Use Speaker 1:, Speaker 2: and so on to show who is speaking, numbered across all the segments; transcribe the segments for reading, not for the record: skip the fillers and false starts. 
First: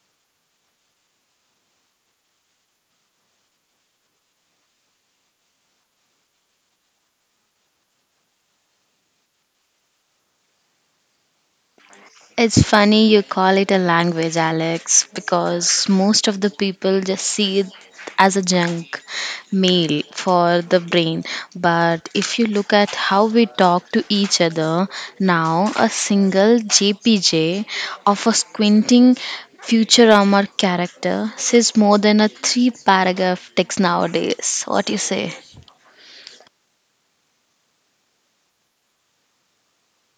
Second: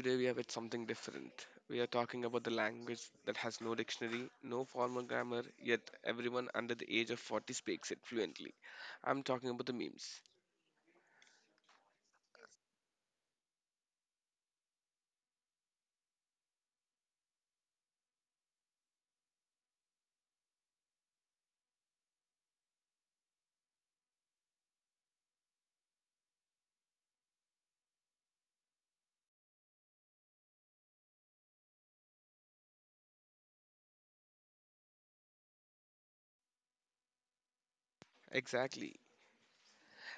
Speaker 1: Today we are with something different. We are talking about the language that has no dictionary, no formal grammar, yet everyone under the age of 40 speaks it fluently. I'm talking about the memes.
Speaker 2: It's funny you call it a language, Alex, because most of the people just see it as a junk mail for the brain. But if you look at how we talk to each other now, a single JPJ of a squinting Futurama character says more than a three paragraph text nowadays. What do you say?
Speaker 1: Exactly.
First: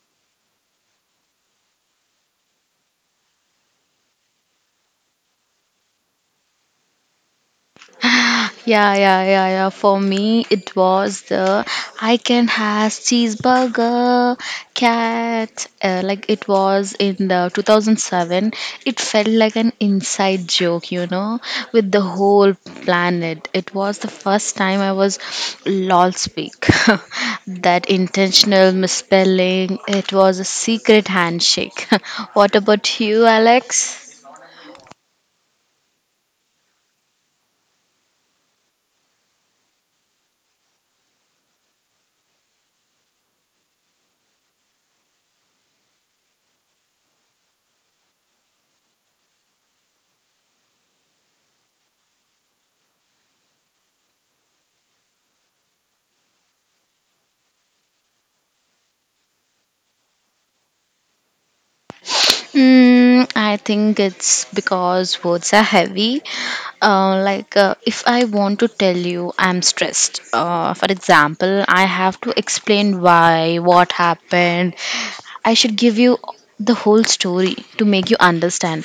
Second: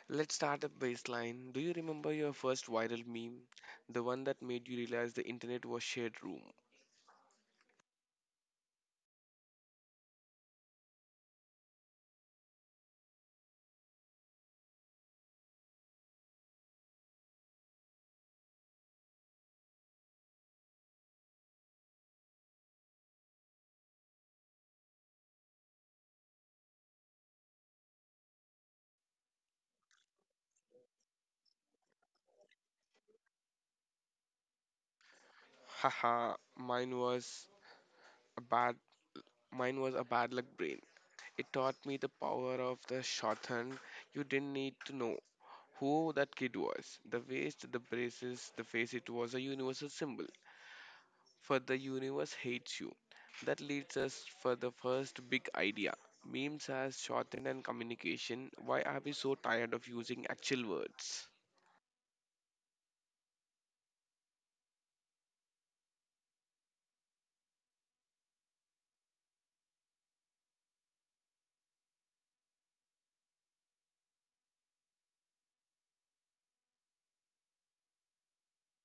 Speaker 1: Let's start a baseline. Do you remember your first viral meme? The one that made you realize the internet was shared room.
Speaker 2: Yeah, yeah, yeah, yeah. For me, it was the I can has cheeseburger cat. Like it was in the 2007. It felt like an inside joke, with the whole planet. It was the first time I was lol speak. That intentional misspelling. It was a secret handshake. What about you, Alex?
Speaker 1: Haha, mine was a bad a bad luck brain. It taught me the power of the shorthand you didn't need to know. Who that kid was, the waist, the braces, the face, it was a universal symbol. For the universe hates you. That leads us for the first big idea. Memes as shorthand and communication. Why are we so tired of using actual words?
Speaker 2: Mm, I think it's because words are heavy. If I want to tell you I'm stressed, for example, I have to explain why, what happened. I should give you the whole story to make you understand.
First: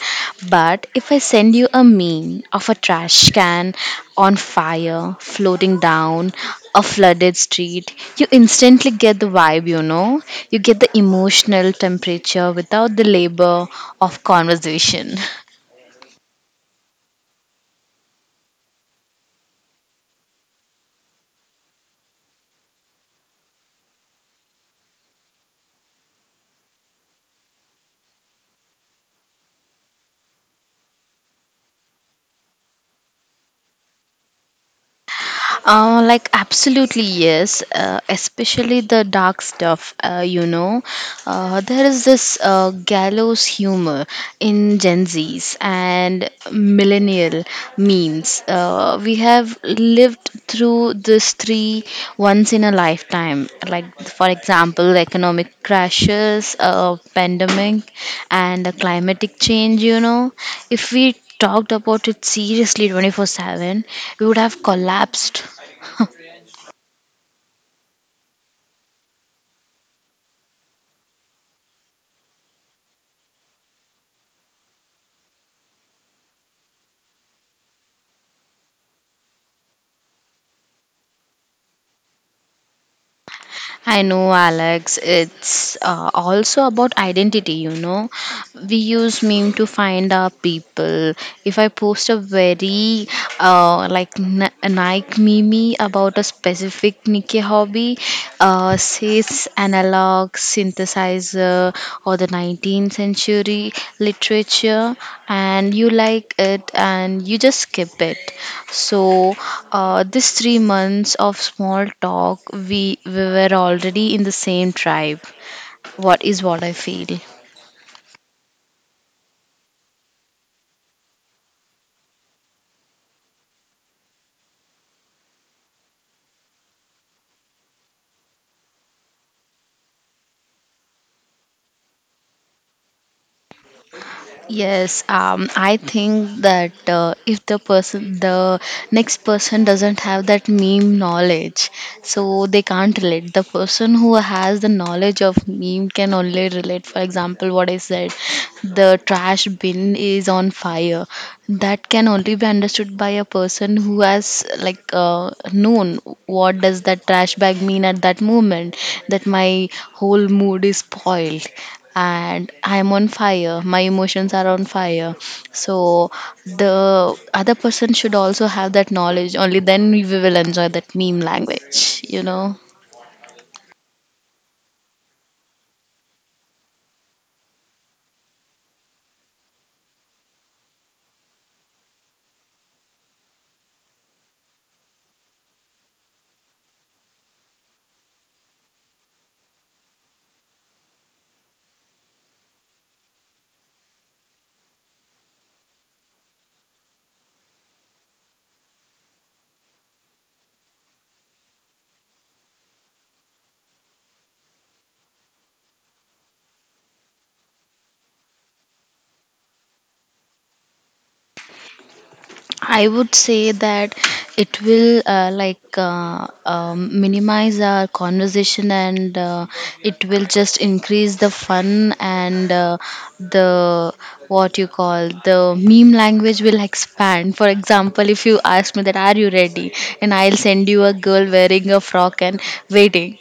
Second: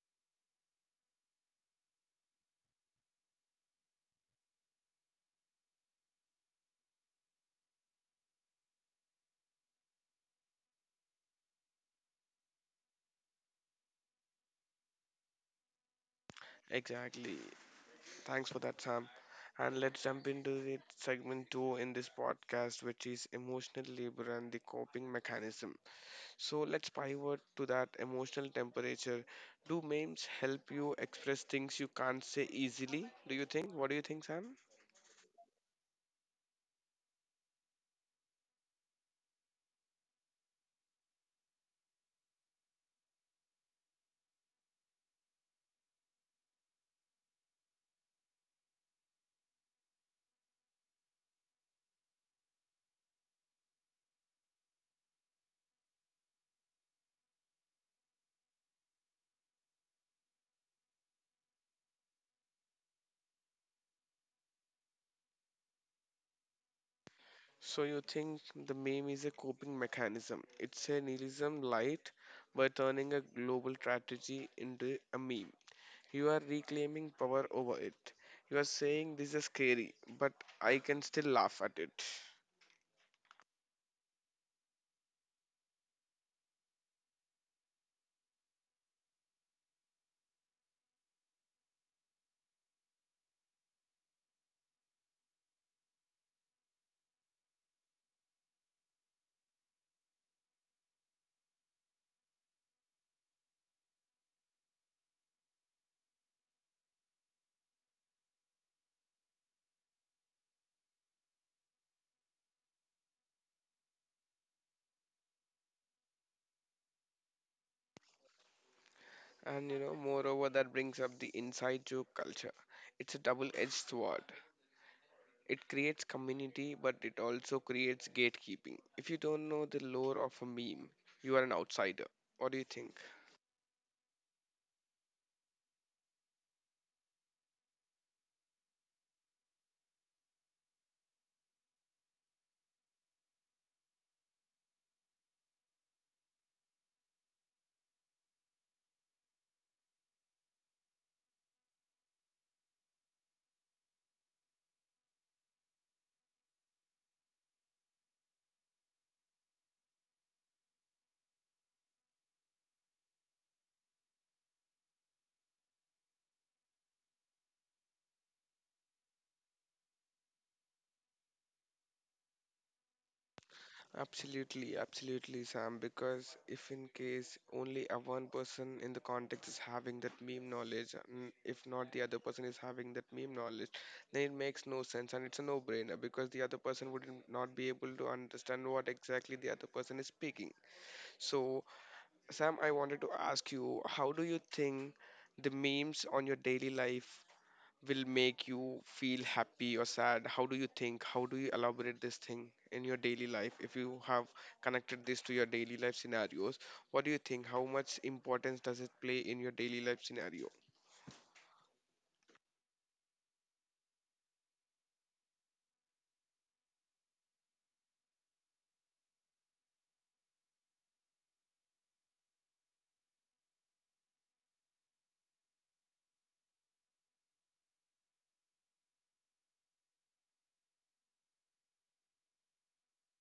Speaker 2: But if I send you a meme of a trash can on fire, floating down a flooded street. You instantly get the vibe, you know? You get the emotional temperature without the labor of conversation.
Speaker 1: Exactly. Thanks for that, Sam. And let's jump into the segment two in this podcast, which is emotional labor and the coping mechanism. So let's pivot to that emotional temperature. Do memes help you express things you can't say easily? Do you think? What do you think, Sam?
Speaker 2: Like absolutely yes, especially the dark stuff. There is this gallows humor in Gen Z's and millennial memes. We have lived through this three once in a lifetime. Like for example, economic crashes, pandemic, and the climatic change. You know, if we talked about it seriously 24/7, we would have collapsed.
Speaker 1: So you think the meme is a coping mechanism? It's a nihilism light by turning a global strategy into a meme. You are reclaiming power over it. You are saying this is scary, but I can still laugh at it.
Speaker 2: I know, Alex. It's also about identity, you know. We use meme to find our people. If I post a very Nike meme about a specific Nike hobby, says analog synthesizer or the 19th century literature, and you like it and you just skip it, so this 3 months of small talk, we were already in the same tribe. What is what I feel.
Speaker 1: And you know, moreover, that brings up the inside joke culture. It's a double edged sword. It creates community, but it also creates gatekeeping. If you don't know the lore of a meme, you are an outsider. What do you think?
Speaker 2: Yes, I think that if the person, the next person doesn't have that meme knowledge, so they can't relate. The person who has the knowledge of meme can only relate. For example, what I said, the trash bin is on fire. That can only be understood by a person who has known what does that trash bag mean at that moment. That my whole mood is spoiled and I'm on fire. My emotions are on fire. So the other person should also have that knowledge. Only then we will enjoy that meme language, you know.
Speaker 1: Absolutely, absolutely, Sam. Because if in case only a one person in the context is having that meme knowledge, and if not the other person is having that meme knowledge, then it makes no sense and it's a no-brainer because the other person would not be able to understand what exactly the other person is speaking. So Sam, I wanted to ask you, how do you think the memes on your daily life will make you feel happy or sad? How do you think? How do you elaborate this thing in your daily life? If you have connected this to your daily life scenarios, what do you think? How much importance does it play in your daily life scenario?
Speaker 2: I would say that it will minimize our conversation, and it will just increase the fun, and the what you call the meme language will expand. For example, if you ask me that are you ready, and I'll send you a girl wearing a frock and waiting,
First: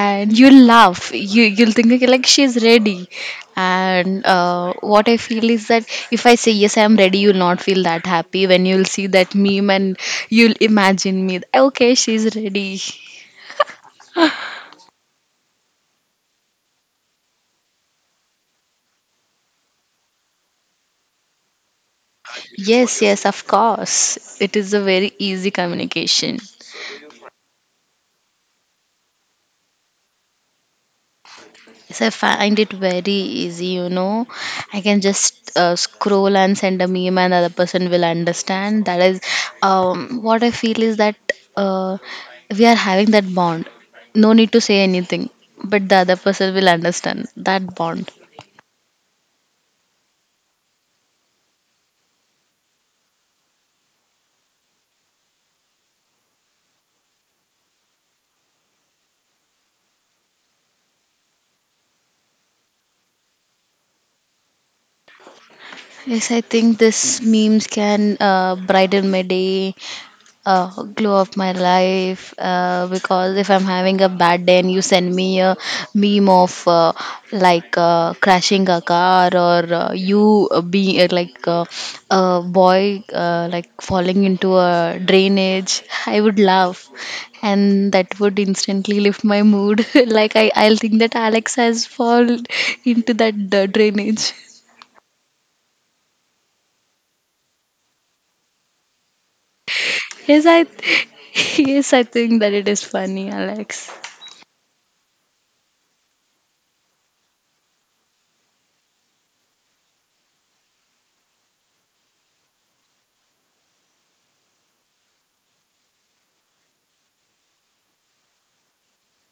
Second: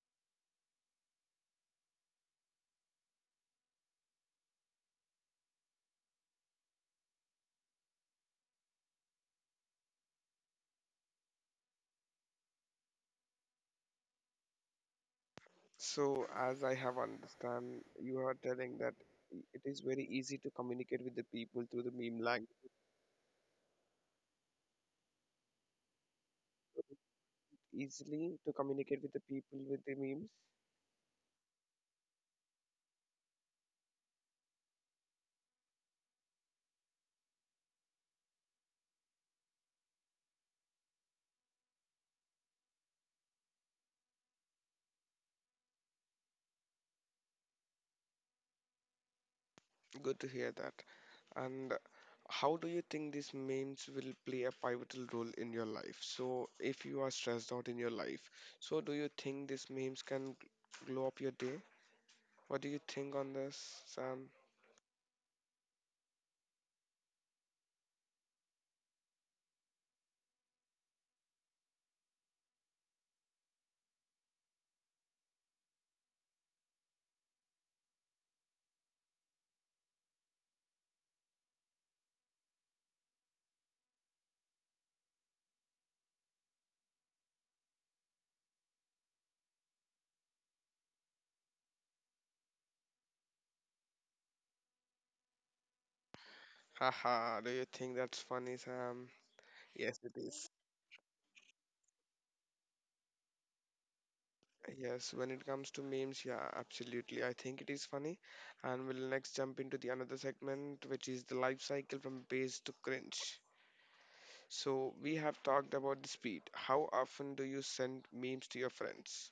Speaker 2: and you'll laugh you you'll think like she's ready, and what I feel is that if I say yes I'm ready, you'll not feel that happy when you'll see that meme, and you'll imagine me okay she's ready.
Speaker 1: So, as I have understand, you are telling that it is very easy to communicate with the people through the meme language.
Speaker 2: Yes, yes, of course, it is a very easy communication.
Speaker 1: Easily to communicate with the people with the memes.
Speaker 2: Yes, I find it very easy, you know. I can just scroll and send a meme, and other person will understand. That is what I feel is that uh, we are having that bond. No need to say anything, but the other person will understand that bond.
Speaker 1: Good to hear that. And how do you think these memes will play a pivotal role in your life? So, if you are stressed out in your life, so do you think these memes can glow up your day? What do you think on this, Sam?
Speaker 2: Yes, I think this memes can brighten my day, glow of my life, because if I'm having a bad day and you send me a meme of crashing a car, or you being like a boy like falling into a drainage, I would laugh, and that would instantly lift my mood. Like I'll think that Alex has fallen into that drainage.
Speaker 1: Haha, do you think that's funny, Sam? Yes, it
Speaker 2: Yes,
Speaker 1: is.
Speaker 2: I. Yes, I think that it is funny, Alex.
Speaker 1: Yes, when it comes to memes, yeah, absolutely. I think it is funny. And we'll next jump into the another segment, which is the life cycle from base to cringe. So, we have talked about the speed. How often do you send memes to your friends?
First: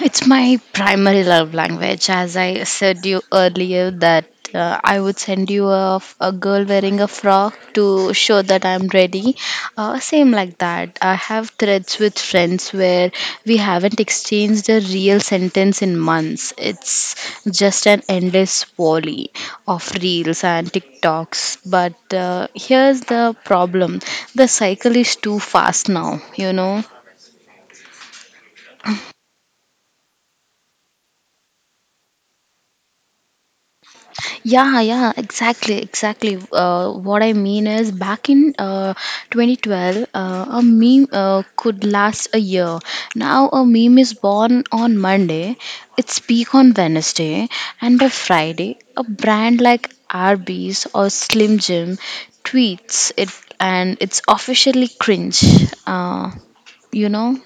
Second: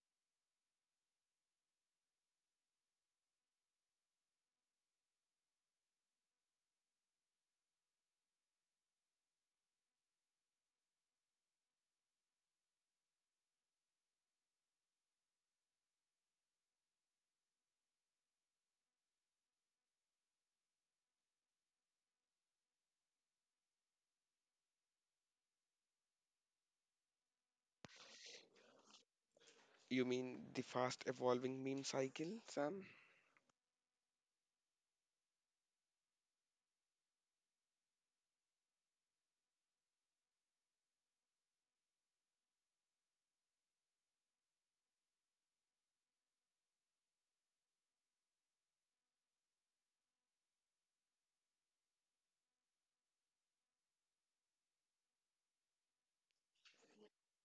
Speaker 2: It's my primary love language. As I said you earlier, that I would send you a, a girl wearing a frock to show that I'm ready. Same like that. I have threads with friends where we haven't exchanged a real sentence in months. It's just an endless volley of reels and TikToks. But here's the problem: the cycle is too fast now. You know.
Speaker 1: You mean the fast evolving meme cycle, Sam?
Speaker 2: Yeah, yeah, exactly, exactly. What I mean is, back in 2012, a meme could last a year. Now, a meme is born on Monday, its peak on Wednesday, and by Friday, a brand like Arby's or Slim Jim tweets it, and it's officially cringe. Uh, you know?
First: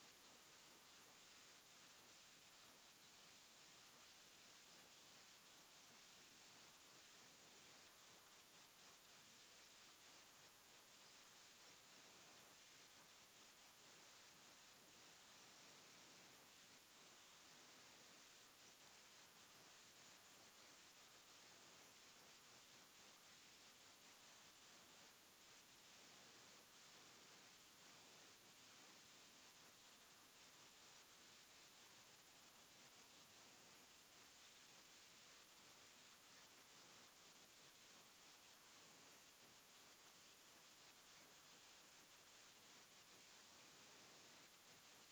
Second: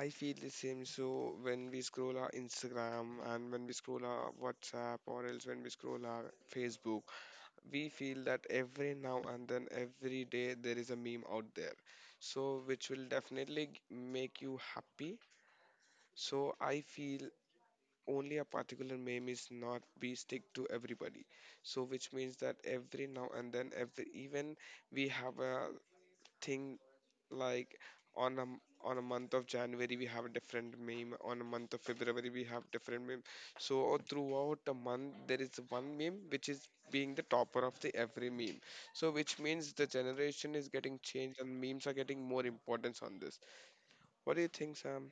Speaker 1: I feel the same. So, when we scroll our Instagram and when we scroll our WhatsApp or else when we scroll our Facebook, we feel that every now and then, every day, there is a meme out there. So, which will definitely make you happy. So, I feel only a particular meme is not be stick to everybody, so which means that every now and then, every even we have a thing like on on a month of January we have a different meme, on a month of February we have different meme. So throughout the month there is one meme which is being the topper of the every meme. So which means the generation is getting changed and memes are getting more importance on this. What do you think, Sam?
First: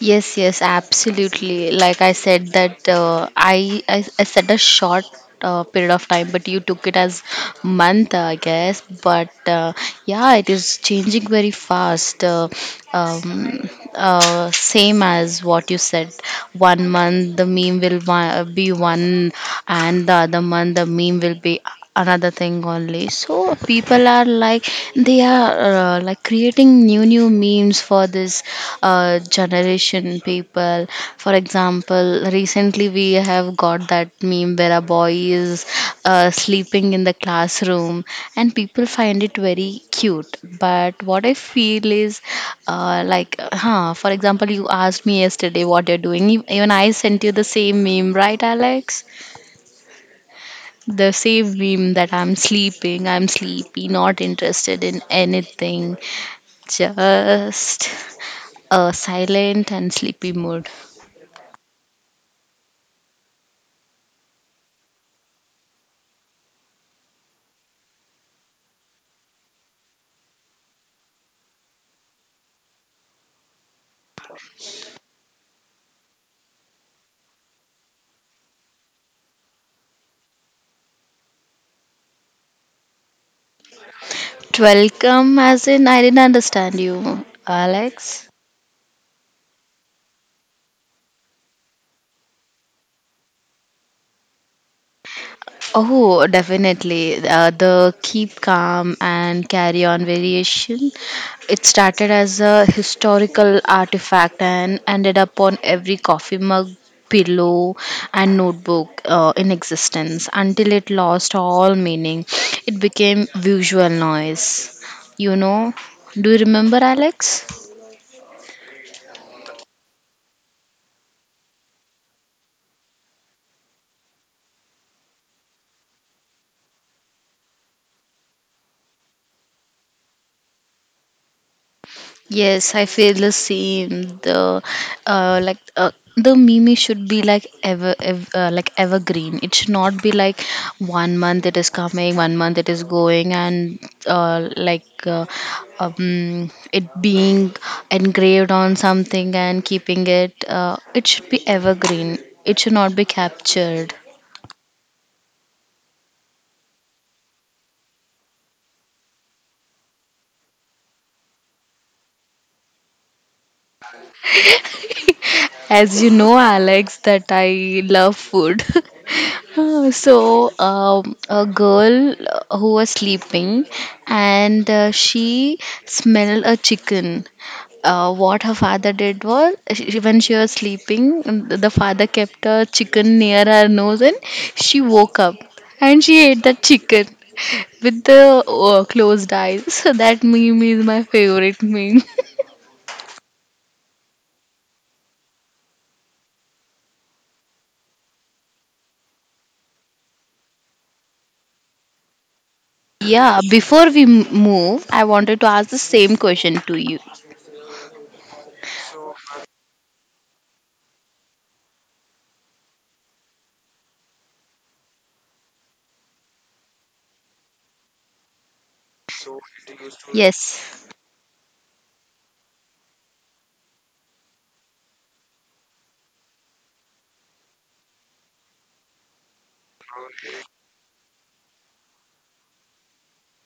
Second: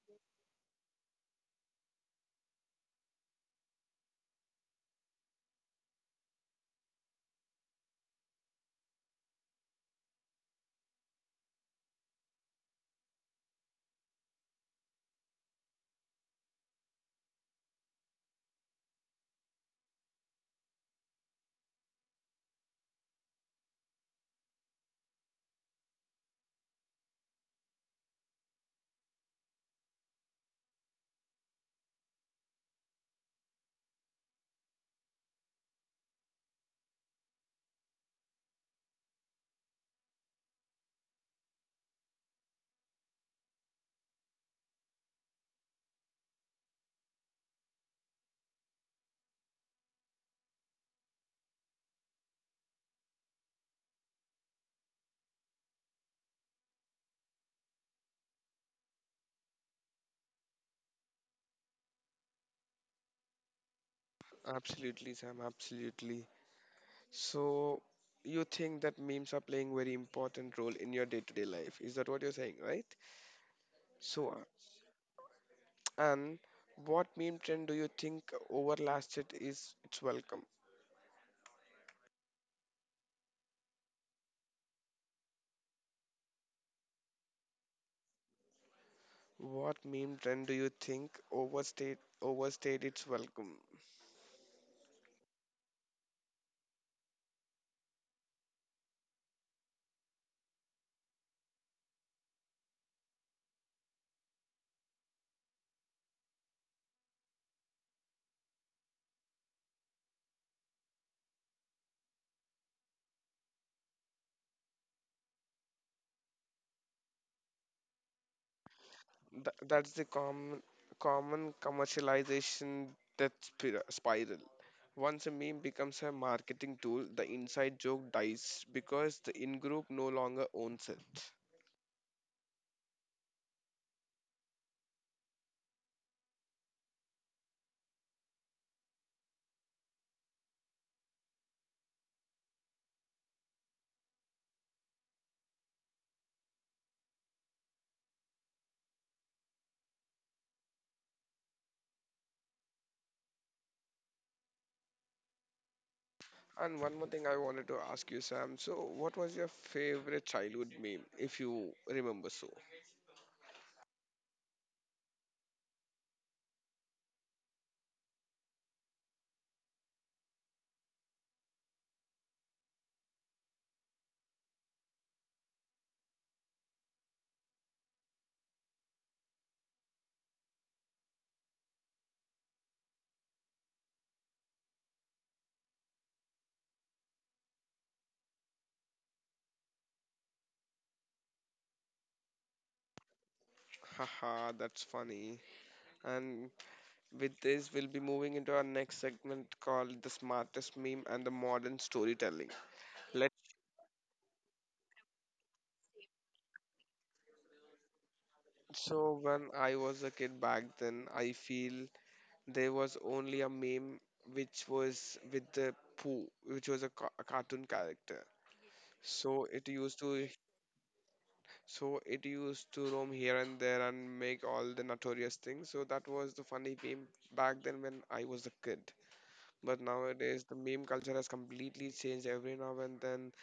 Speaker 2: Yes, yes, absolutely. Like I said that I said a short period of time, but you took it as month, I guess. But yeah, it is changing very fast. Same as what you said. 1 month the meme will be one, and the other month the meme will be another thing only. So people are like they are like creating new memes for this generation people. For example, recently we have got that meme where a boy is sleeping in the classroom, and people find it very cute. But what I feel is, for example, you asked me yesterday what you're doing. Even I sent you the same meme, right, Alex? The same meme that I'm sleeping, I'm sleepy, not interested in anything, just a silent and sleepy mood.
Speaker 1: Absolutely, Sam, absolutely. So you think that memes are playing very important role in your day-to-day life? Is that what you're saying, right? So, and what meme trend do you think overlasted is its welcome?
Speaker 2: Welcome, as in, I didn't understand you, Alex.
Speaker 1: What meme trend do you think overstayed its welcome?
Speaker 2: Oh, definitely. The keep calm and carry on variation. It started as a historical artifact and ended up on every coffee mug, pillow, and notebook in existence, until it lost all meaning. It became visual noise. You know, do you remember, Alex?
Speaker 1: That's the common commercialization spiral. Once a meme becomes a marketing tool, the inside joke dies because the in-group no longer owns it.
Speaker 2: Yes, I feel the same. The meme should be like evergreen. It should not be like 1 month it is coming, 1 month it is going, and uh, like uh, it being engraved on something and keeping it. It should be evergreen. It should not be captured.
Speaker 1: And one more thing I wanted to ask you, Sam. So, what was your favorite childhood meme, if you remember so?
Speaker 2: As you know, Alex, that I love food. So a girl who was sleeping and she smelled a chicken. What her father did was, when she was sleeping, the father kept a chicken near her nose, and she woke up and she ate that chicken with the closed eyes. So, that meme is my favorite meme.
Speaker 1: Haha, that's funny. And with this, we'll be moving into our next segment called The Smartest Meme and the Modern Storytelling. Let
Speaker 2: Yeah, before we move, I wanted to ask the same question to you.
Speaker 1: so when I was a kid back then, I feel there was only a meme which was with the Pooh, which was a cartoon character. So it used to
Speaker 2: Yes.
Speaker 1: So it used to roam here and there and make all the notorious things. So that was the funny meme back then when I was a kid. But nowadays, the meme culture has completely changed. Every now and then,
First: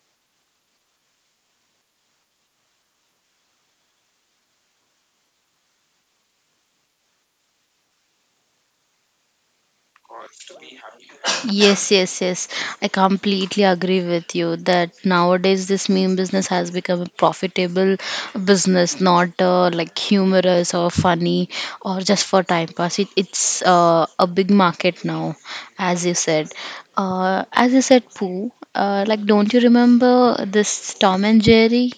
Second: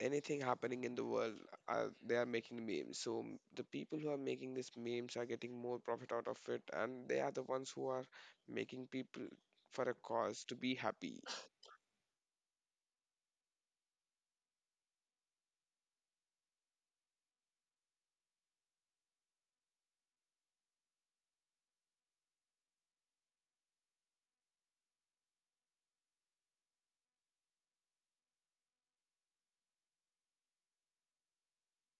Speaker 1: anything happening in the world, they are making memes. So the people who are making these memes are getting more profit out of it, and they are the ones who are making people for a cause to be happy.
Speaker 2: Yes, yes, yes. I completely agree with you that nowadays this meme business has become a profitable business, not like humorous or funny or just for time pass. It's a big market now, as you said. As you said, Pooh, don't you remember this Tom and Jerry?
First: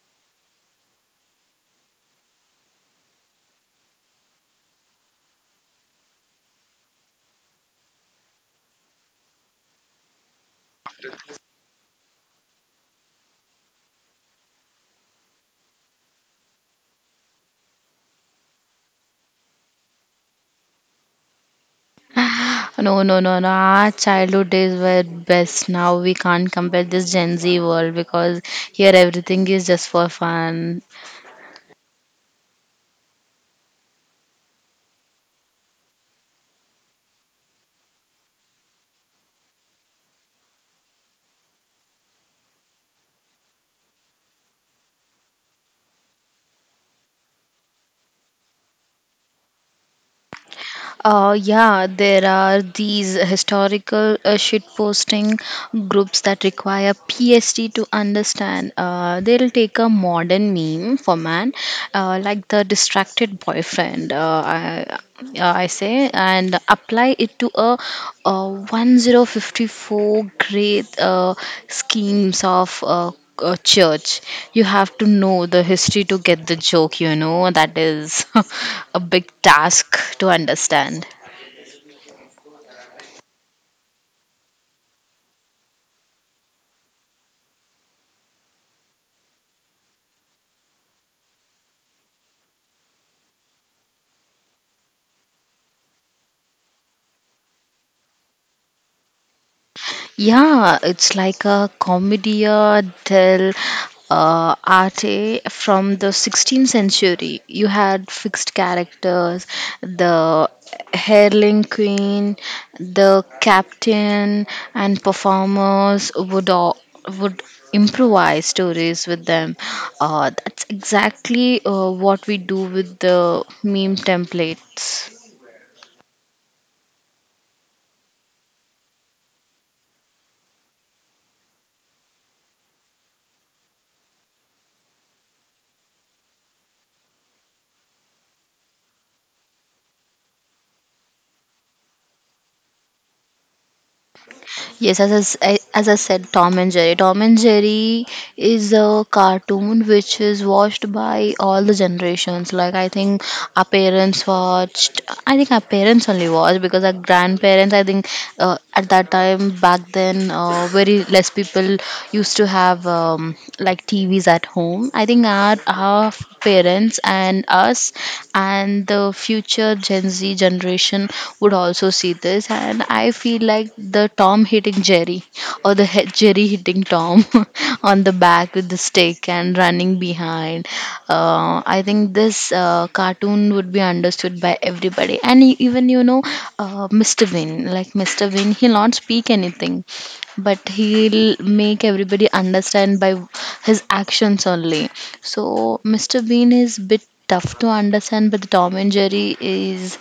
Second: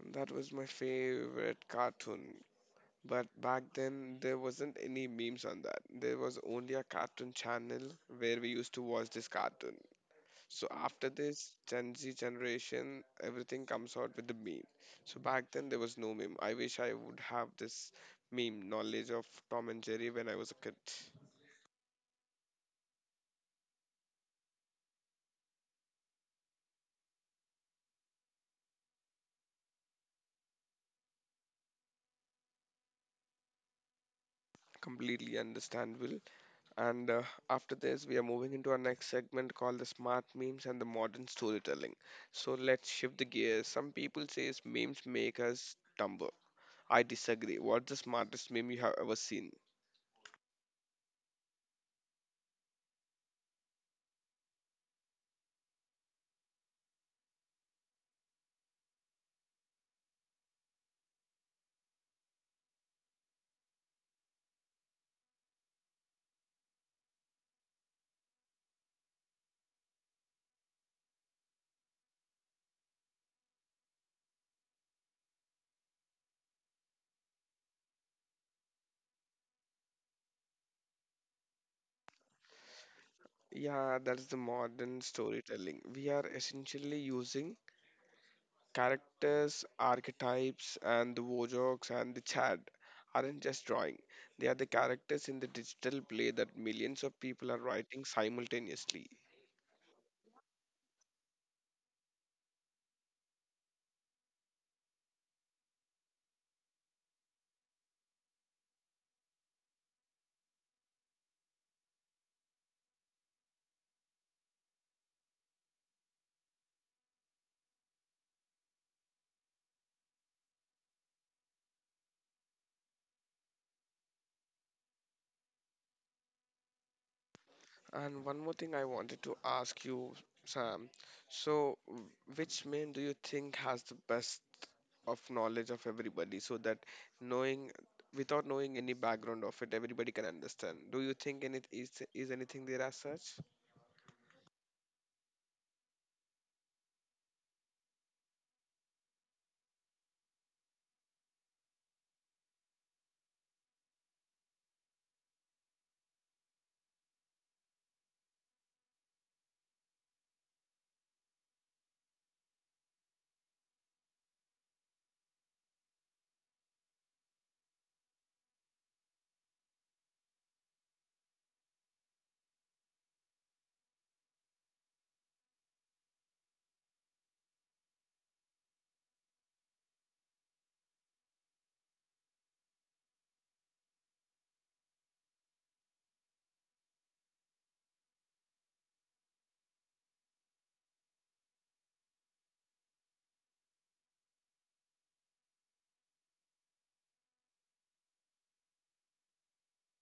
Speaker 1: And that was my favorite cartoon. But back then, there wasn't any memes on that. There was only a cartoon channel where we used to watch this cartoon. So after this Gen Z generation, everything comes out with the meme. So back then, there was no meme. I wish I would have this meme knowledge of Tom and Jerry when I was a kid.
Speaker 2: No, no, no, no. Our childhood days were best. Now we can't compare this Gen Z world because here everything is just for fun.
Speaker 1: Completely understandable. And after this, we are moving into our next segment called the smart memes and the modern storytelling. So let's shift the gears. Some people say memes make us dumber. I disagree. What's the smartest meme you have ever seen?
Speaker 2: Yeah, there are these historical shitposting groups that require PhD to understand. They'll take a modern meme for man, like the distracted boyfriend, I say, and apply it to a, 1054 great schemes of church. You have to know the history to get the joke, you know. That is a big task to understand.
Speaker 1: Yeah, that's the modern storytelling. We are essentially using characters, archetypes, and the wojoks and the chat aren't just drawing. They are the characters in the digital play that millions of people are writing simultaneously.
Speaker 2: Yeah, it's like a commedia del arte from the 16th century. You had fixed characters, the Herling queen, the captain, and performers would improvise stories with them. That's exactly what we do with the meme templates.
Speaker 1: And one more thing I wanted to ask you, Sam. So, which man do you think has the best of knowledge of everybody so that knowing without knowing any background of it, everybody can understand? Do you think any is anything there as such?
Speaker 2: Yes, as I said, Tom and Jerry. Tom and Jerry is a cartoon which is watched by all the generations. Like I think our parents watched. I think our parents only watched because our grandparents. I think at that time back then, very less people used to have like TVs at home. I think our parents and us and the future Gen Z generation would also see this, and I feel like the Tom hitting Jerry, or the Jerry hitting Tom on the back with the stick and running behind. I think this cartoon would be understood by everybody. And even, you know, Mr. Bean, like Mr. Bean, he'll not speak anything, but he'll make everybody understand by his actions only. So Mr. Bean is bit tough to understand, but Tom and Jerry is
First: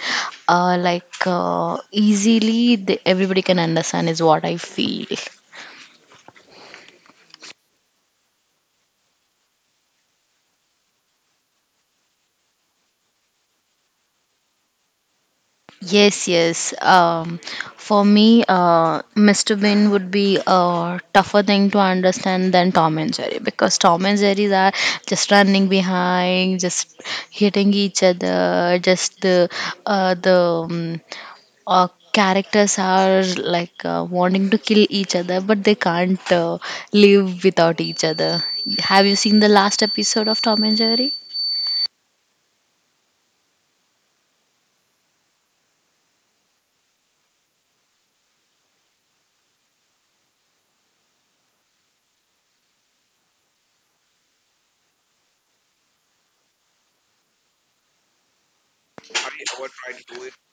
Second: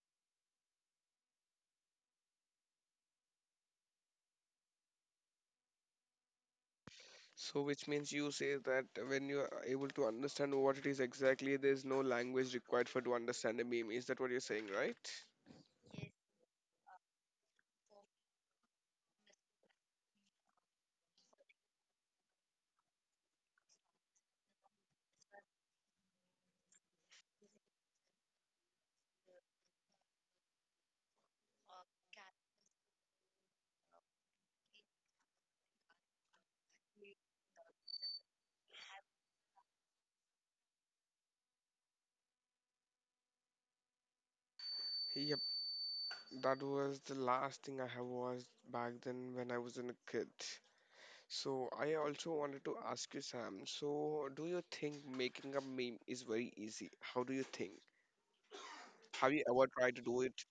Speaker 2: easily the, everybody can understand, is what I feel.
Speaker 1: So, which means you say that when you are able to understand what it is exactly, there is no language required for to understand a meme. Is that what you're saying, right?
Speaker 2: Yes, yes. For me, Mr. Bean would be a tougher thing to understand than Tom and Jerry, because Tom and Jerry's are just running behind, just hitting each other. Just the characters are like wanting to kill each other, but they can't live without each other. Have you seen the last episode of Tom and Jerry?
Speaker 1: Yep, that was the last thing I have watched back then when I was in a kid. So I also wanted to ask you, Sam. So do you think making a meme is very easy? How do you think? Have you ever tried to do it?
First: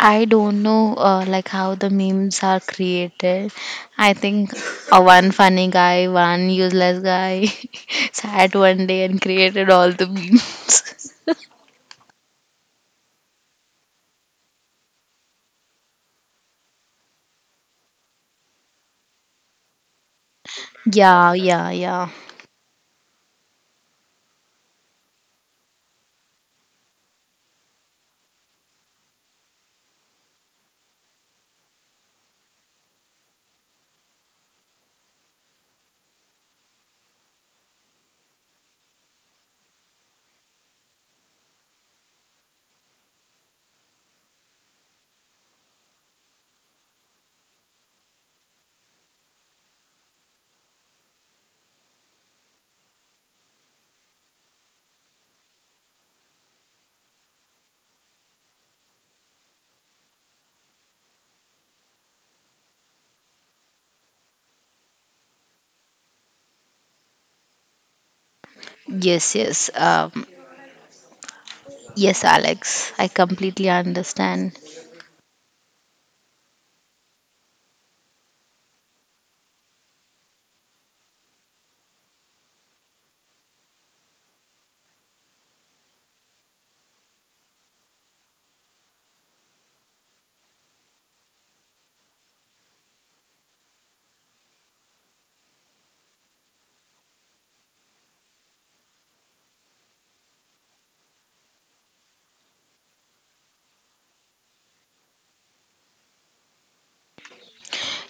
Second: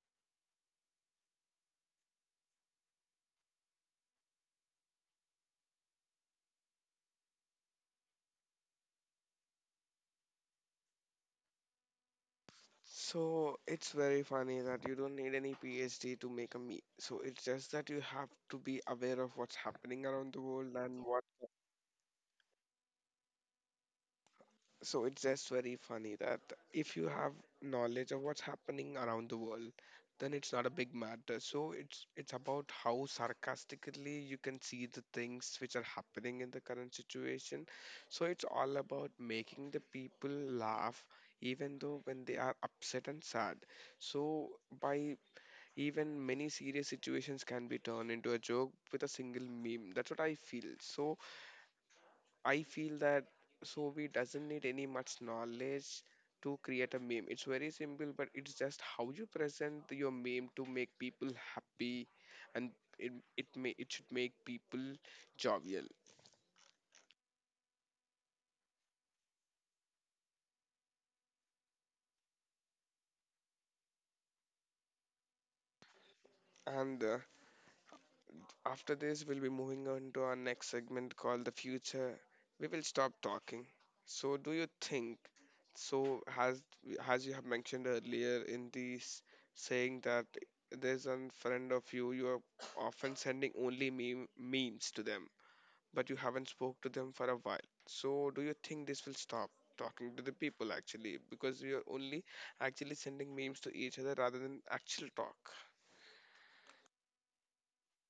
Speaker 2: I don't know like how the memes are created. I think one funny guy, one useless guy sat one day and created all the memes.
Speaker 1: So it's very funny that you don't need any PhD to make a meme. So it's just that you have to be aware of what's happening around the world and what.
Speaker 2: Yeah, yeah, yeah.
Speaker 1: So it's just very funny that if you have knowledge of what's happening around the world, then it's not a big matter. So it's about how sarcastically you can see the things which are happening in the current situation. So it's all about making the people laugh, even though when they are upset and sad. So by even many serious situations can be turned into a joke with a single meme. That's what I feel. So I feel that Sobi doesn't need any much knowledge to create a meme. It's very simple, but it's just how you present your meme to make people happy, and it should make people jovial.
Speaker 2: Yes, yes. Yes, Alex. I completely understand.
Speaker 1: And after this, we'll be moving on to our next segment called The Future. We will stop talking. So, do you think, so as, as you have mentioned earlier in this saying that there's a friend of you, you are often sending only memes to them, but you haven't spoke to them for a while. So, do you think this will stop talking to the people actually because we are only actually sending memes to each other rather than actual talk?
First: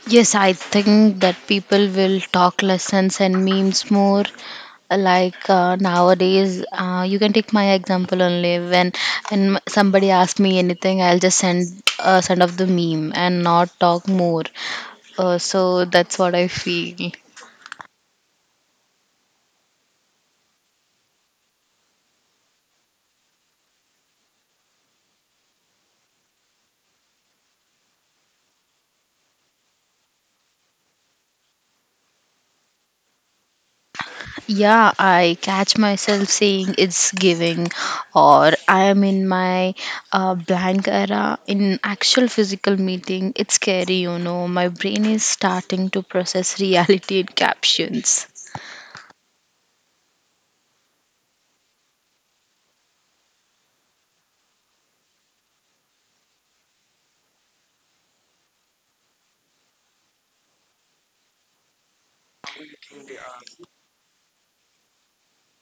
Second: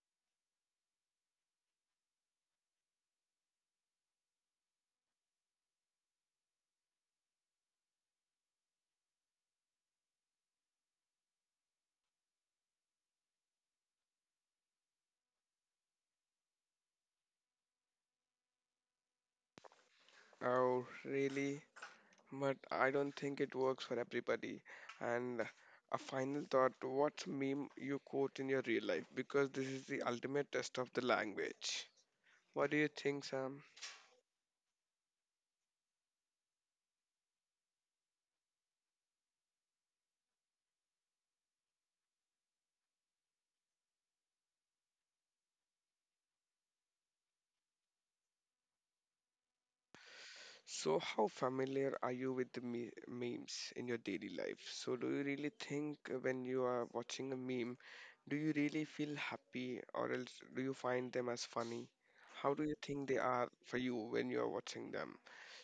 Speaker 2: Yes, I think that people will talk lessons and memes more. Like nowadays, you can take my example only. When somebody asks me anything, I'll just send off the meme and not talk more. So that's what I feel.
Speaker 1: Oh really? But I don't think it works for everybody. And a final thought, what meme you quote in your real life? Because this is the ultimate test of the language. What do you think, Sam?
Speaker 2: Yeah, I catch myself saying it's giving, or I am in my blank era. In actual physical meeting, it's scary, My brain is starting to process reality in captions.
Speaker 1: So, how familiar are you with the memes in your daily life? So, do you really think when you are watching a meme, do you really feel happy or else do you find them as funny? How do you think they are for you when you are watching them?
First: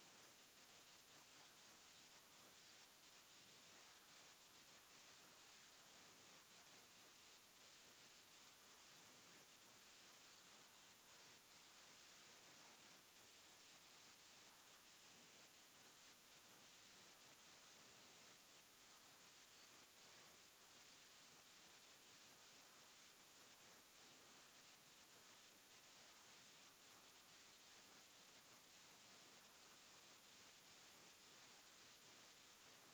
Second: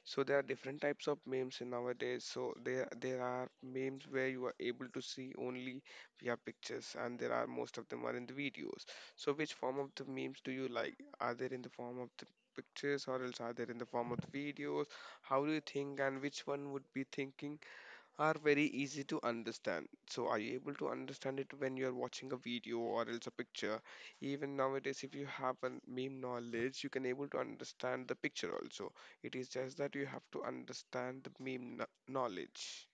Speaker 1: So, there are different types of memes in nowadays. So, there are memes where you are able to see only via pictures, and there are most of them are in the videos. So, which form of the memes do you like? Are they in the form of the pictures or else are they in the form of the videos? How do you think, and which one would be thinking are very easy to understand? So are you able to understand it when you're watching a video or else a picture? Even nowadays, if you have a meme knowledge, you can able to understand the picture also. It is just that you have to understand the meme knowledge.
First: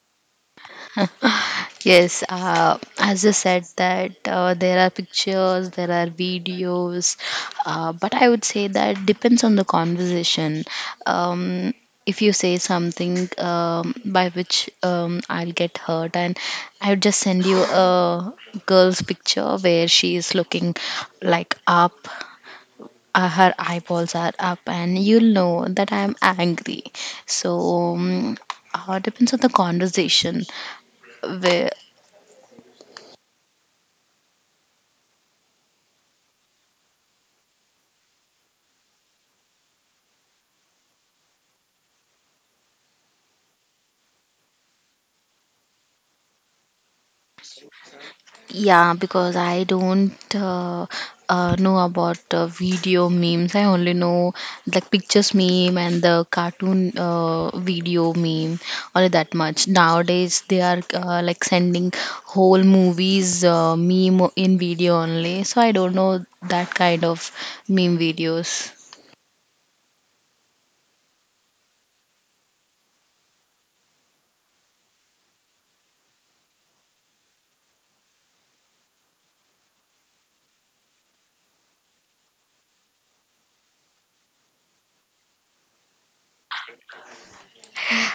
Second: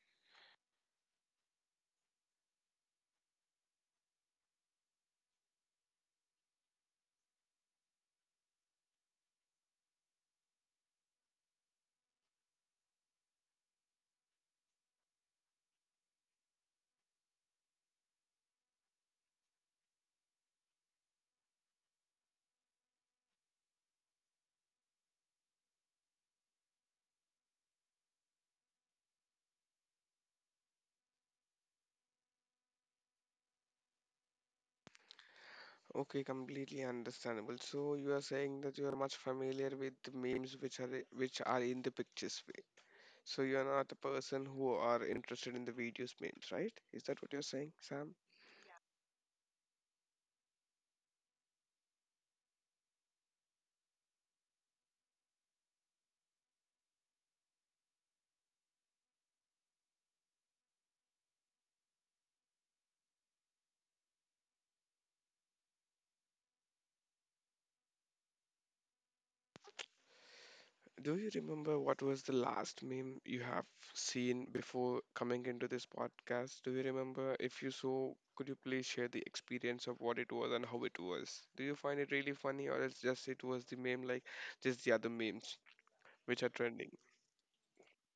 Speaker 2: Yes, as you said that there are pictures, there are videos, but I would say that depends on the conversation. Um, if you say something by which I'll get hurt, and I would just send you a girl's picture where she is looking like up, her eyeballs are up, and you'll know that I'm angry. So. Depends on the conversation where.
Speaker 1: Okay, completely understandable. So you are saying that you are much familiar with the memes which are which are in the pictures way. So you are not a person who are interested in the videos memes, right? Is that what you're saying, Sam?
Speaker 2: Yeah, because I don't know about video memes. I only know the pictures meme and the cartoon video meme, only that much. Nowadays, they are like sending whole movies meme in video only. So I don't know that kind of meme videos.
Speaker 1: Do you remember what was the last meme you have seen before coming into this podcast? Do you remember? If you so, could you please share the experience of what it was and how it was? Do you find it really funny, or it's just it was the meme like just the other memes which are trending?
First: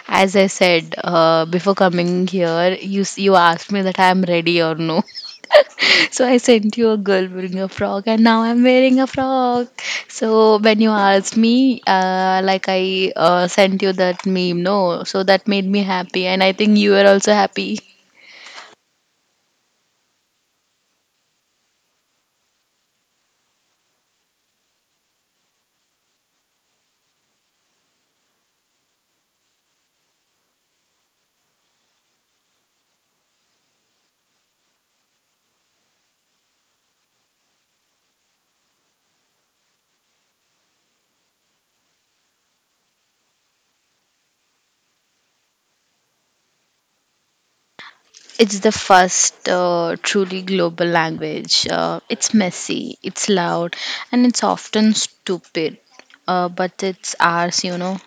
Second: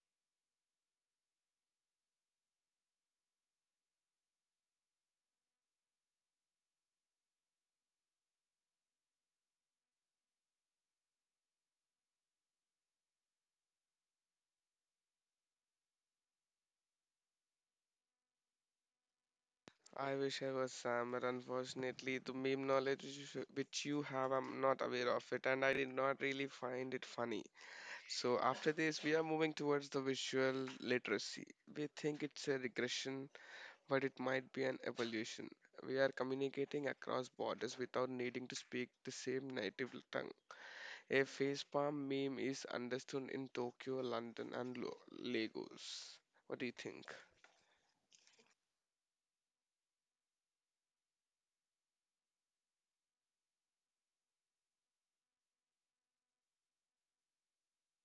Speaker 2: As I said before coming here, you asked me that I am ready or no. So I sent you a girl wearing a frock, and now I'm wearing a frock. So when you asked me, like I sent you that meme, no, so that made me happy, and I think you are also happy.
Speaker 1: I wish I was Sam, but unfortunately the meme knowledge which you which you have, I'm not aware of it, and I did not really find it funny. So after this, we are moving towards the visual literacy. We think it's a regression, but it might be an evolution. We are communicating across borders without needing to speak the same native tongue. A facepalm meme is understood in Tokyo, London, and Lagos. What do you think?
Speaker 2: It's the first truly global language. It's messy, it's loud, and it's often stupid. But it's ours, you know.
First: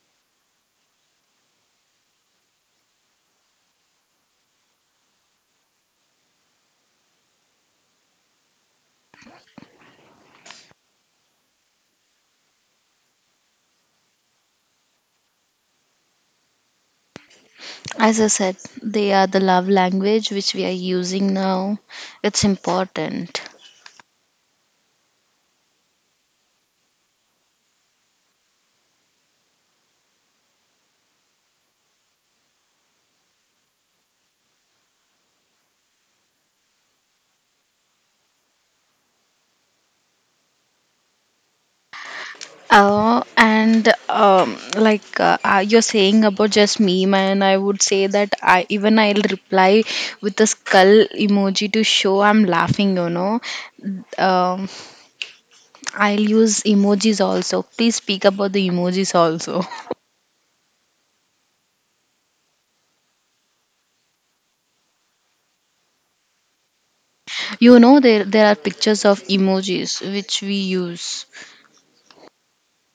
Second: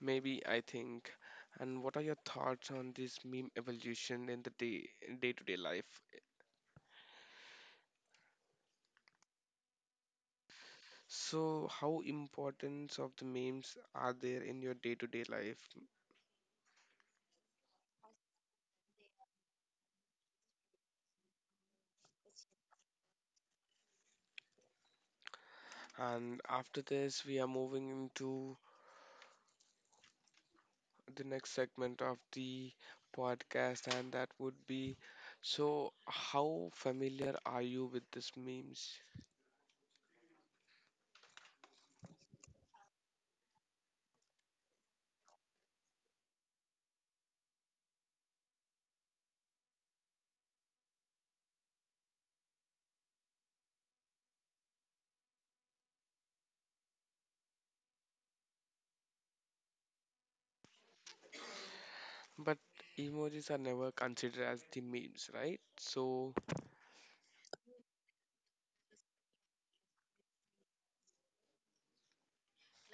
Speaker 1: Maybe, I think. And what are your thoughts on this meme evolution in the day day-to-day life? So, how importance of the memes are there in your day-to-day life?
Speaker 2: As I said, they are the love language which we are using now. It's important.
Speaker 1: And after this, we are moving into the next segment of the podcast, and that would be so, how familiar are you with these memes?
Speaker 2: And like you're saying about just meme, and I would say that I even I'll reply with a skull emoji to show I'm laughing. You know, um, I'll use emojis also. Please speak about the emojis also.
Speaker 1: But emojis are never considered as the memes, right? So,
Speaker 2: You know, there are pictures of emojis which we use.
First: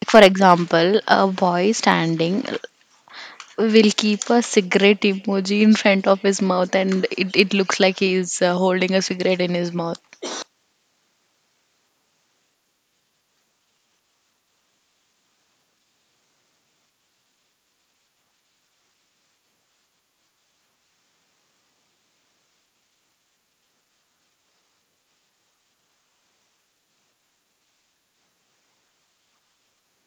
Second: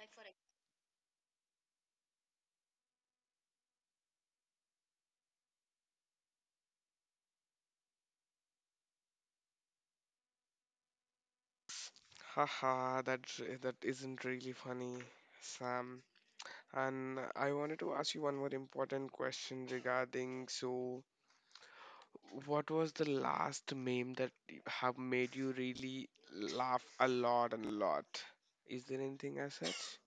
Speaker 2: For example, a boy standing will keep a cigarette emoji in front of his mouth, and it looks like he is holding a cigarette in his mouth.
Speaker 1: haha, that isn't really funny, Sam. And I wanted to ask you one more important question regarding so, what was the last meme that have made you really laugh a lot and a lot? Is there anything as such?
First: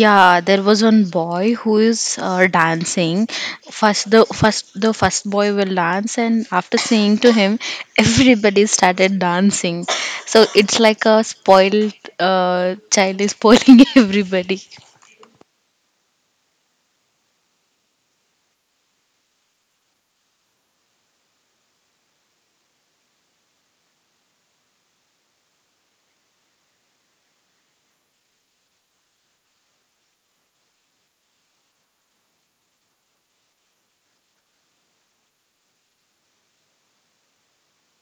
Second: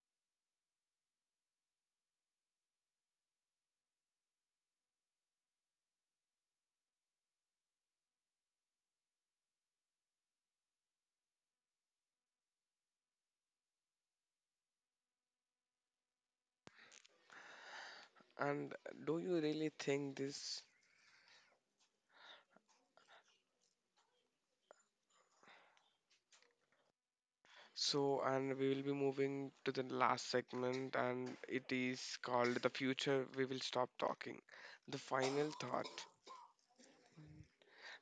Speaker 2: Yeah, there was one boy who is dancing. First, the first boy will dance, and after singing to him, everybody started dancing. So it's like a spoiled child is spoiling everybody.
Speaker 1: And do you really think this? So, and we will be moving to the last segment, and it is called The Future We Will Stop Talking. The final thought.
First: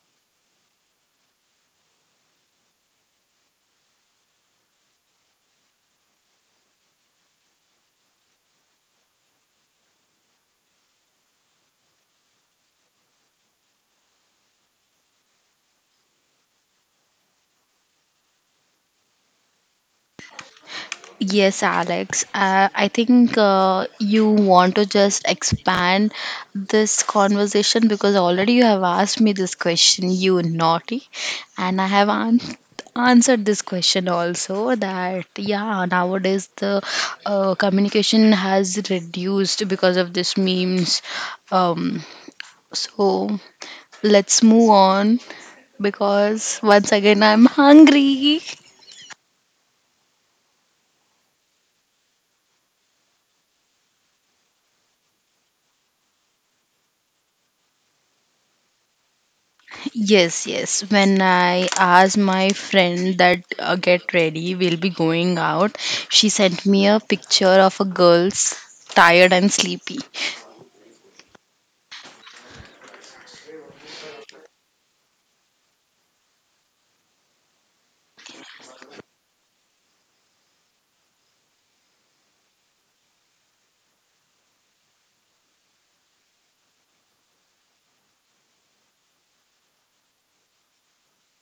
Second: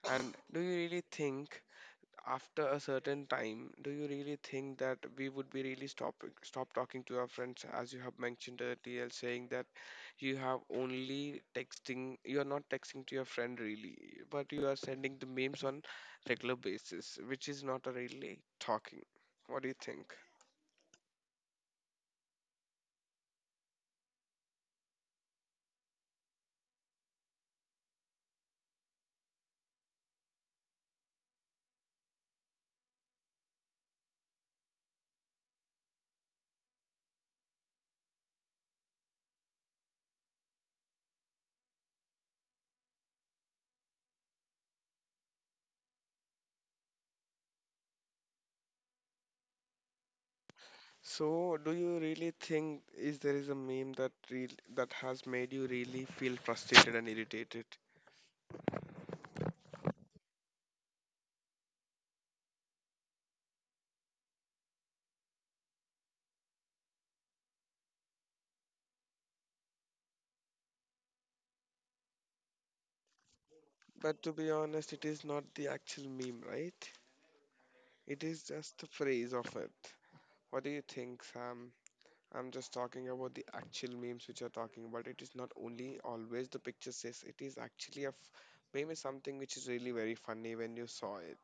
Speaker 1: And do you really think after a certain time, do you really think that we would be really stop talking to our friends, as you have mentioned earlier, saying that you have only texting, you are not texting to your friend really, but you are sending the memes on regular basis, which is not a really talking. What do you think?
Speaker 2: Yes, Alex. I think you want to just expand this conversation because already you have asked me this question, you naughty, and answered this question also that yeah, nowadays the communication has reduced because of this memes. Um, so let's move on because once again I'm hungry.
Speaker 1: So, do you really think is there is a meme that real that has made you really feel frustrated and irritated?
Speaker 2: Yes, yes. When I asked my friend that get ready, we'll be going out, she sent me a picture of a girl's tired and sleepy.
Speaker 1: But to be honest, it is not the actual meme, right? It is just the phrase of it. What do you think, Sam? I'm just talking about the actual memes which you're talking about. It is not only always the picture says, it is actually a meme is something which is really very funny when you saw it.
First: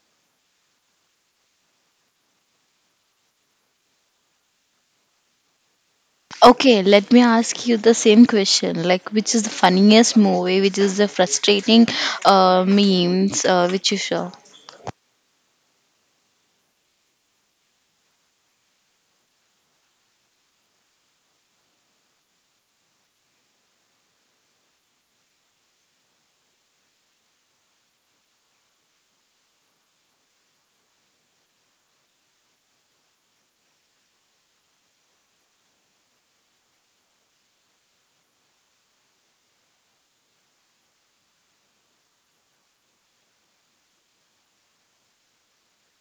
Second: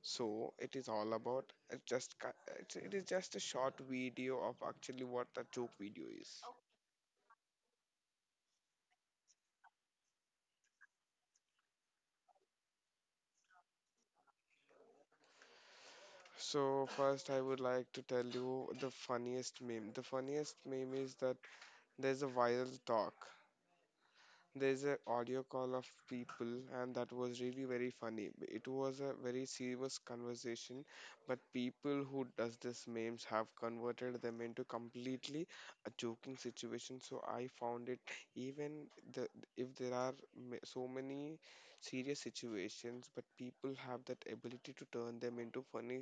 Speaker 1: So it is all about it just it is just a short video of actually what the joke video is.
Speaker 2: Okay, let me ask you the same question. Like, which is the funniest movie? Which is the frustrating memes? Which you saw?
Speaker 1: So first I would like to tell you the funniest meme. The funniest meme is that there's a viral talk, there's an audio call of people, and that was really very funny. It was a very serious conversation, but people who does this memes have converted them into completely a joking situation. So I found it even the if there are so many serious situations, but people have that ability to turn them into funny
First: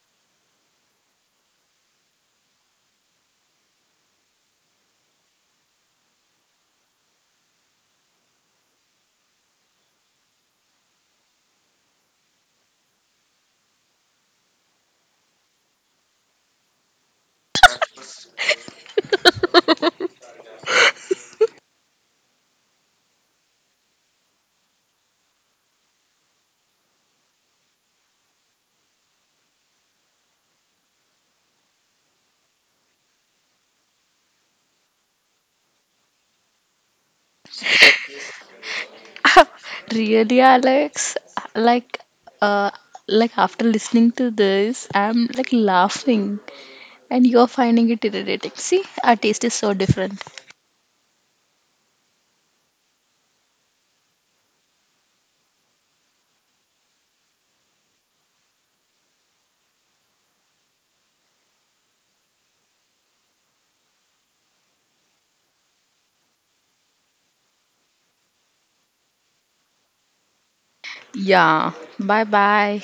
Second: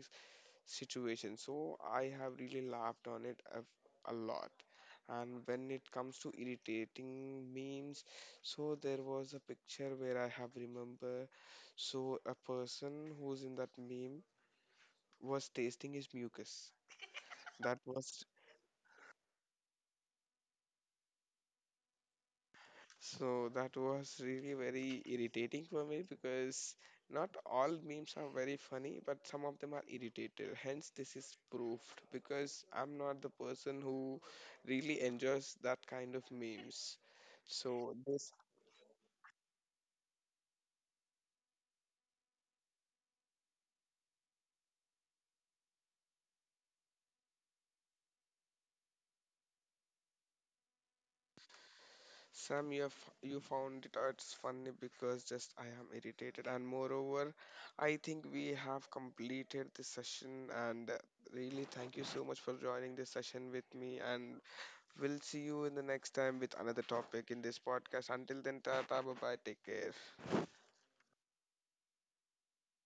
Speaker 1: situation. So I have really laughed on a lot. And when it comes to irritating memes, so there was a picture where I have remember. So a person who's in that meme was tasting his mucus. That was So that was really very irritating for me, because not all memes are very funny, but some of them are irritated. Hence, this is proved, because I'm not the person who really enjoys that kind of memes. So this
Speaker 2: Really, Alex? Like, uh, like after listening to this, I'm like laughing, and you're finding it irritating. See, our taste is so different.
Speaker 1: Sam, you have you found it it's funny because just I am irritated, and moreover, I think we have completed this session. And really, thank you so much for joining this session with me. And we'll see you in the next time with another topic in this podcast. Until then, tata, bye bye, take care.
Speaker 2: Yeah. Bye bye.